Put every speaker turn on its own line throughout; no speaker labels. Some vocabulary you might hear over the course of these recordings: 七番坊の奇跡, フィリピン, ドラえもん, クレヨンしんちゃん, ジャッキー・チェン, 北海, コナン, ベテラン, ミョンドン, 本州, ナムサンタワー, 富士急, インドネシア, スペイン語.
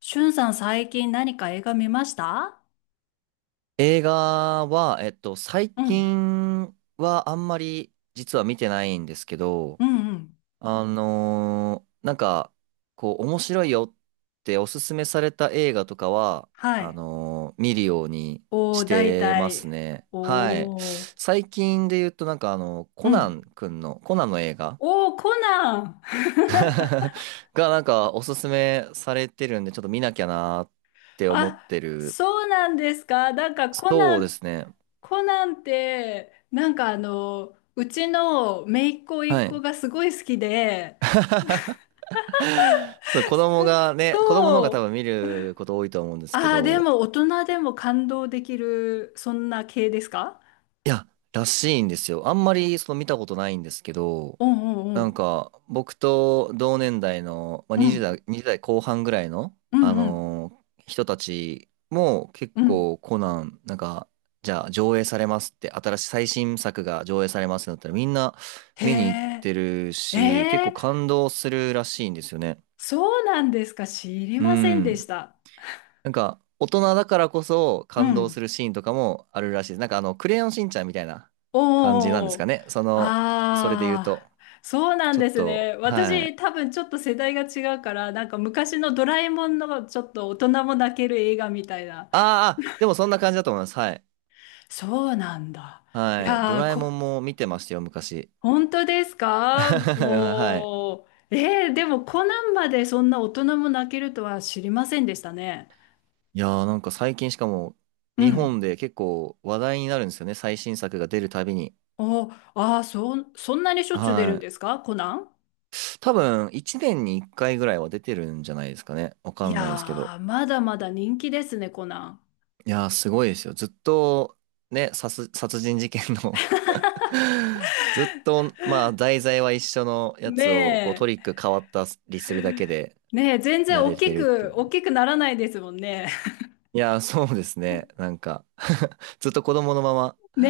しゅんさん、最近何か映画見ました？
映画は、最
うん。
近はあんまり実は見てないんですけど、
うんうん。
なんか、こう、面白いよっておすすめされた映画とかは、
はい。
見るように
お
し
ー、大
てます
体。
ね。はい。
おー。
最近で言うと、なんかあの、
うん。
コナンの映画
おー、コナン。
がなんかおすすめされてるんで、ちょっと見なきゃなーっ て思っ
あ、
てる。
そうなんですか。なんか
そうですね。
コナンって、なんかうちの姪っ子
は
一
い。
個がすごい好きで、
そう、子供の方が
そ
多
う。
分見ること多いと思うんですけ
ああ、で
ど、
も大人でも感動できる、そんな系ですか？
いや、らしいんですよ。あんまりその見たことないんですけど、
うんう
なん
ん
か僕と同年代の、まあ、
うん。うん。
20代後半ぐらいの、
うんうん。
人たちも結
うん。
構コナン、なんか、じゃあ上映されますって、新しい最新作が上映されますってなったらみんな見に行っ
へ
てる
え。え
し、結構
え、
感動するらしいんですよね。
そうなんですか。知り
う
ませんでし
ん。
た。
なんか、大人だからこそ
う
感動す
ん。
るシーンとかもあるらしいです。なんかあの、クレヨンしんちゃんみたいな感じなんで
お
すか
お。
ね。その、それで言う
ああ、
と。
そうなん
ちょっ
です
と、
ね。
は
私、
い。
多分ちょっと世代が違うから、なんか昔のドラえもんのちょっと大人も泣ける映画みたいな。
でもそんな感じだと思います。はい。
そうなんだ。い
はい。ド
やー、
ラえもんも見てましたよ、昔。
本当ですか、
はい。
もう。でもコナンまでそんな大人も泣けるとは知りませんでしたね。
いやーなんか最近しかも、
う
日本
ん。
で結構話題になるんですよね。最新作が出るたびに。
お、ああ、そんなにしょっちゅう出る
は
んで
い。
すかコナン？
多分、1年に1回ぐらいは出てるんじゃないですかね。わか
い
んないですけど。
やー、まだまだ人気ですね、コナ
いやー、すごいですよ。ずっと、ね、殺人事件の ずっと、まあ、題材は一緒のや
ン。ね
つを、こう、ト
え。
リック変わったりするだけで
ねえ、全然
やれてるってい
大
う。
きくならないですもんね。
いやー、そうですね。なんか ずっと子供のまま、
ね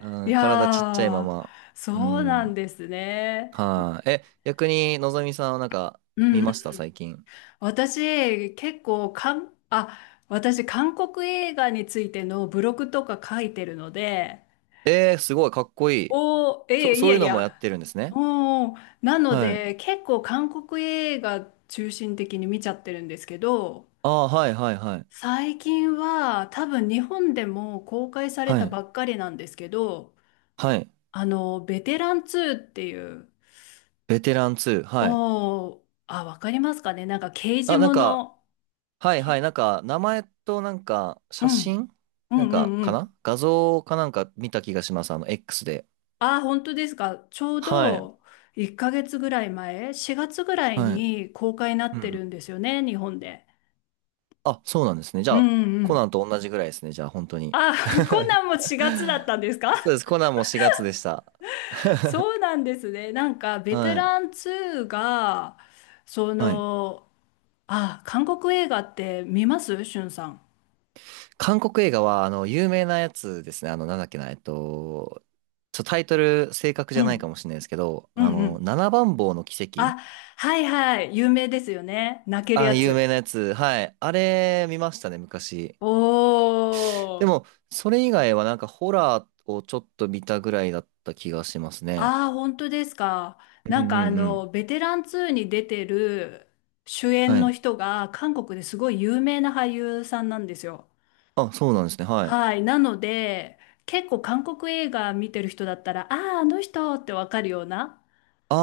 え。い
うん、体ちっちゃいま
やー、
ま。う
そうなん
ん。
ですね。
はい。え、逆に、のぞみさんはなんか、
うん
見
う
まし
ん。
た最近。
私、結構、かん、あ、私、韓国映画についてのブログとか書いてるので、
えー、すごい、かっこいい。
おー、ええ、い
そう
や
いう
い
のもやっ
や。
てるんですね。
おー、なの
はい。
で、結構韓国映画中心的に見ちゃってるんですけど、
ああ、はい、はい、はい。
最近は多分日本でも公開され
は
た
い。
ばっかりなんですけど、
はい。
ベテラン2っていう、
ベテラン2。はい。
おー、あ、わかりますかね、なんか刑事
あ、なん
も
か、
の、
はいは
け
い。なんか、名前となんか、
う
写
ん、
真
う
なん
んう
か、
んう
か
ん。
な画像かなんか見た気がします。あの、X で。
あ、本当ですか。ちょう
はい。
ど1ヶ月ぐらい前、4月ぐらい
はい。
に公開にな
う
って
ん。
るんですよね、日本で。
あ、そうなんですね。じゃ
う
あ、
んう
コナ
ん。
ンと同じぐらいですね。じゃあ、本当に。
あ、コナンも4月だったんですか？
そうです。コナンも4月でした。
そうなんですね。なんかベテ
は
ラ
い。
ン2が、そ
はい。
の、あ、韓国映画って見ますしゅんさん？
韓国映画は、あの、有名なやつですね。あの、なんだっけな、えっと、ちょ、タイトル正確
う
じゃないか
ん。
もしれないですけど、
う
あ
んう
の、
ん。
七番坊の奇跡。
あ、はいはい。有名ですよね。泣ける
あ、
や
有
つ。
名なやつ。はい。あれ、見ましたね、昔。
お
で
ー。
も、それ以外はなんかホラーをちょっと見たぐらいだった気がしますね。
ああ、本当ですか。
う
なん
んう
か
んうん。
ベテラン2に出てる主
は
演の
い。
人が韓国ですごい有名な俳優さんなんですよ。
あ、そうなんですね。はい。
はい。なので、結構韓国映画見てる人だったら、ああ、あの人ってわかるような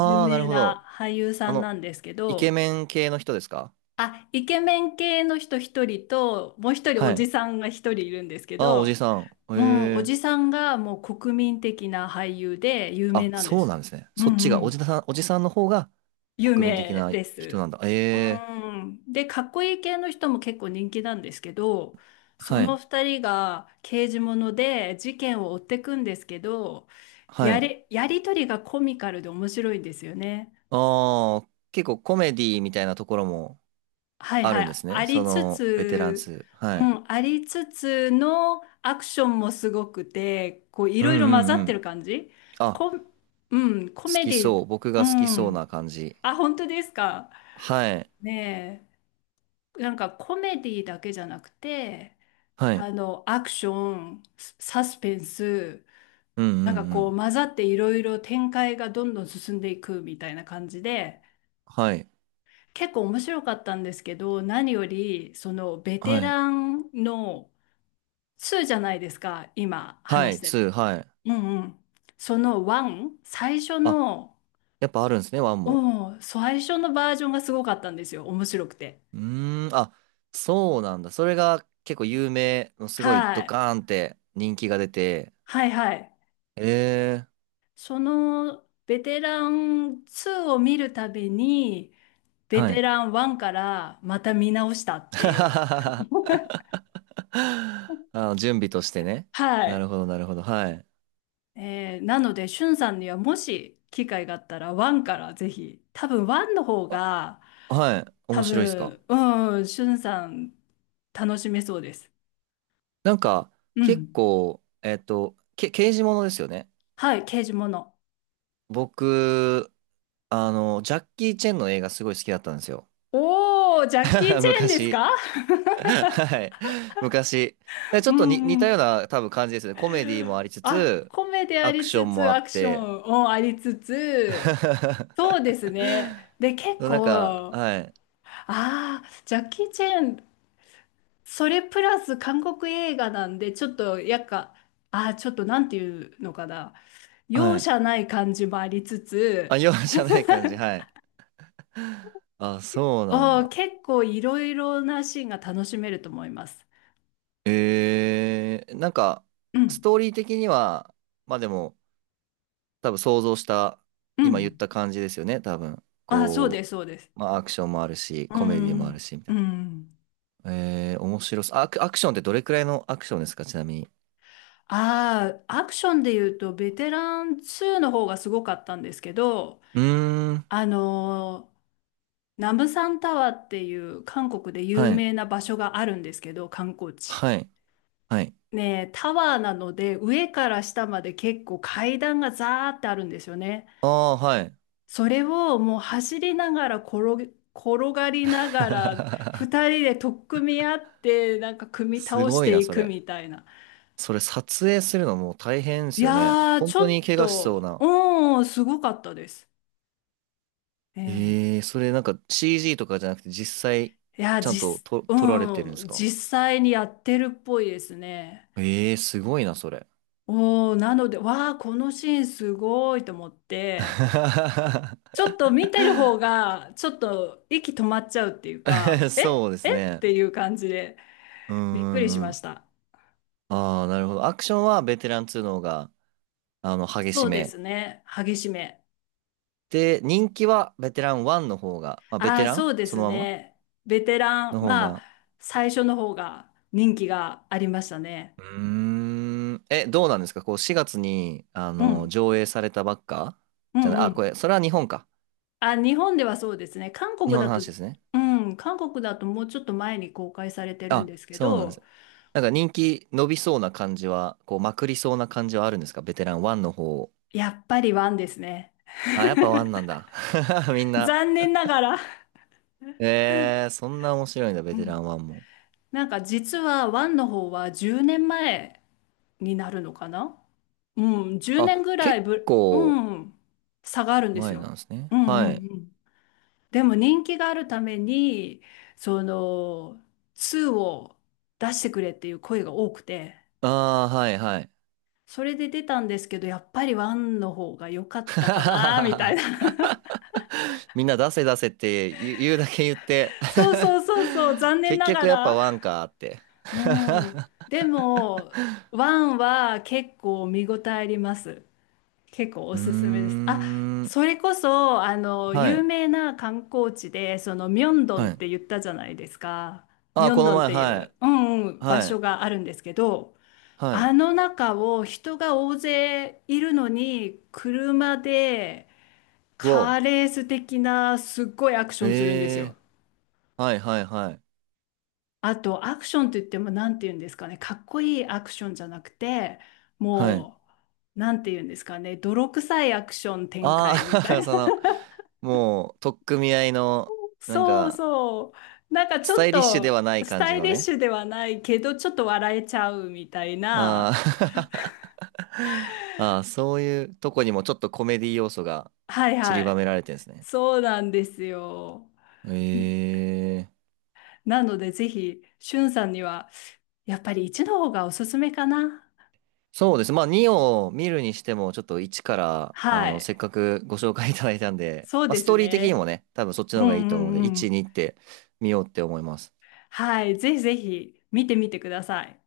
有
あ、なる
名
ほど。
な俳優さ
あ
ん
の、
なんですけ
イケ
ど、
メン系の人ですか？
あ、イケメン系の人一人と、もう一人お
は
じ
い。
さんが一人いるんですけ
ああ、おじ
ど、
さん。へ
うん、お
え。
じさんがもう国民的な俳優で有名
あ、
なんで
そう
す。
なんですね。
う
そっち
んう
が、
ん。
おじさんの方が
有
国民的
名
な
で
人な
す。
んだ。え
う
え。
ん。で、かっこいい系の人も結構人気なんですけど、そ
は
の
い。
二人が刑事もので事件を追っていくんですけど、
はい。
やりとりがコミカルで面白いんですよね。
ああ、結構コメディみたいなところも
はい
あ
は
るんで
い。
す
あ
ね。そ
りつ
の、ベテラン
つ、
2。は
う
い。
ん、ありつつのアクションもすごくて、こうい
うん
ろいろ混
う
ざ
んう
ってる
ん。
感じ。
あ、
こ、うん、コ
好
メ
き
デ
そ
ィ、
う。僕
う
が好きそうな
ん。
感じ。
あ、本当ですか。
はい。
ねえ。なんかコメディだけじゃなくて、
はい。
アクション、サスペンス、
うんう
なんか
んう
こ
ん。
う混ざっていろいろ展開がどんどん進んでいくみたいな感じで、
はい。
結構面白かったんですけど、何より、そのベ
は
テ
い。
ランの2じゃないですか、今
は
話し
い。
てる。
2。はい。
うんうん。その1、最初
あ、
の、
やっぱあるんですね、1も。
うん、最初のバージョンがすごかったんですよ、面白くて。
うーん。あ、そうなんだ。それが結構有名の、すごい
は
ド
い。
カーンって人気が出て。
はいはい。
えー。
そのベテラン2を見るたびに、ベ
は
テ
い。
ラン1からまた見直したっていう。
あの、準備としてね。
は
なる
い。
ほど、なるほど。はい。
なので、しゅんさんにはもし機会があったら、ワンからぜひ、多分ワンの方
あ、
が、
はい。
多
面白いっすか？
分、うん、しゅんさん楽しめそうです。
なんか、
う
結
ん。
構、刑事ものですよね。
はい、刑事もの。
僕、あの、ジャッキー・チェンの映画すごい好きだったんですよ。
おー、ジャッキー・ チェーンです
昔。
か？
はい。昔。で ち
う
ょっと
ん
に似
う
た
ん。
ような多分感じですよね。コメディもありつ
あ、
つ、
コメディあ
アク
り
ショ
つ
ンも
つ、
あ
ア
っ
クショ
て。
ン、もありつつ、そうですね。で、結
なん
構、
か、
あ
はい。
あ、ジャッキー・チェーン、それプラス韓国映画なんで、ちょっと、やっか、あー、ちょっとなんていうのかな。容
はい。
赦ない感じもありつつ、
あ、容赦ない感じ。はい。あ、そうなんだ。
結構いろいろなシーンが楽しめると思います。
えー、なんか、
う
ス
ん、
トーリー的には、まあでも、多分想像した、
う
今言っ
ん。
た感じですよね、多分。
あー、そうで
こ
す、そうです。
う、まあアクションもあるし、
う
コメディもあ
ん、
るし、み
う
たいな。
ん。
えー、面白そう。アクションってどれくらいのアクションですか、ちなみに。
ああ、アクションで言うと、ベテラン2の方がすごかったんですけど、
うーん、
あのーナムサンタワーっていう韓国で有
はい、
名な場所があるんですけど、観光地。
はい、はい。
ねえ、タワーなので上から下まで結構階段がザーってあるんですよね。
ああ、はい。
それをもう走りながら転がりながら 二人で取っ組み合ってなんか組み
す
倒し
ごい
て
な、
い
そ
く
れ。
みたいな。
それ撮影するのもう大変で
い
すよね。
やー、
本
ちょ
当に
っ
怪我しそう
と、
な。
うん、すごかったです。え
え
え、
ー、それなんか CG とかじゃなくて実際
いや、
ちゃんとと撮られてるんで
うん、
すか？
実際にやってるっぽいですね。
えー、すごいな、それ。
おー、なので、わー、このシーンすごいと思って、ち ょっと見てる方が、ちょっと息止まっちゃうっていう か、
そ
え
うです
えっ
ね。
ていう感じで、
う
びっくり
んう
し
んう
まし
ん。
た。
ああ、なるほど。アクションはベテラン2の方が、あの、激
そ
し
うで
め。
すね。激しめ。
で、人気はベテラン1の方が、まあ、ベ
あ
テ
あ、
ラ
そ
ン
うで
そ
す
のまま
ね。ベテラン、
の方
ま
が。
あ、最初の方が人気がありましたね。
うーん。え、どうなんですかこう、4月に、あ
う
の、
ん。
上映されたばっか
う
じゃな
ん
い、
う
あ、こ
ん。
れ、それは日本か。
あ、日本ではそうですね。韓
日
国
本の
だと、
話ですね。
うん、韓国だともうちょっと前に公開されてるん
あ、
ですけ
そうなんで
ど、
す。なんか人気伸びそうな感じは、こう、まくりそうな感じはあるんですかベテラン1の方。
やっぱりワンですね。
あ、やっぱ1なんだ。みんな。
残念ながら。
ええー、そんな面白いんだ、ベ
う
テラ
ん、
ンワンも。
なんか実は1の方は10年前になるのかな。うん、10
あ、
年ぐら
結
いう
構
ん、差があるんです
前なん
よ。
ですね。
うんうん
はい。
うん。でも人気があるために、その、2を出してくれっていう声が多くて、
ああ、はい、はい。
それで出たんですけど、やっぱり1の方が良かったかな、みたいな。
みんな出せ出せって言う、言うだけ言って
そうそうそうそう、残 念
結
なが
局やっぱ
ら。
ワンかーって
うん。でも、1は結構見応えあります。結構
う
お
ー
すすめです。あ、
ん。
それこそ、
は
有
い。
名な観光地で、ミョンドン
は
っ
い。
て言ったじゃないですか。ミ
あ、
ョ
こ
ン
の
ドンっ
前、
てい
は
う、う
い。
んうん、場
は
所
い。
があるんですけど、
は
あ
い。
の中を人が大勢いるのに、車で
う
カー
お。
レース的なすっごいアクションするんですよ。
ええー。はい、はい、はい。
あと、アクションといっても、なんて言うんですかね、かっこいいアクションじゃなくて、
はい。
もう、なんて言うんですかね、泥臭いアクション展
あ
開みたい
あ、
な、
その、もう、取っ組み合いの、なん
そう
か、
そう。なんかち
ス
ょ
タ
っ
イリッシュで
と
はない
ス
感じ
タイ
の
リッ
ね。
シュではないけど、ちょっと笑えちゃうみたい
あ
な。
ー。 あー、そういうとこにもちょっとコメディ要素が
はい
散
は
りばめ
い。
られてるんですね。
そうなんですよ。
ええ。
なのでぜひ、しゅんさんには、やっぱり一の方がおすすめかな。
そうです。まあ、2を見るにしても、ちょっと1から、
は
あの、
い。
せっかくご紹介いただいたんで、
そう
まあ、
で
ス
す
トーリー的にも
ね。
ね、多分そっちの
う
方
ん
がいいと思うの
う
で、1、
んうん。
2って見ようって思います。
はい。ぜひぜひ見てみてください。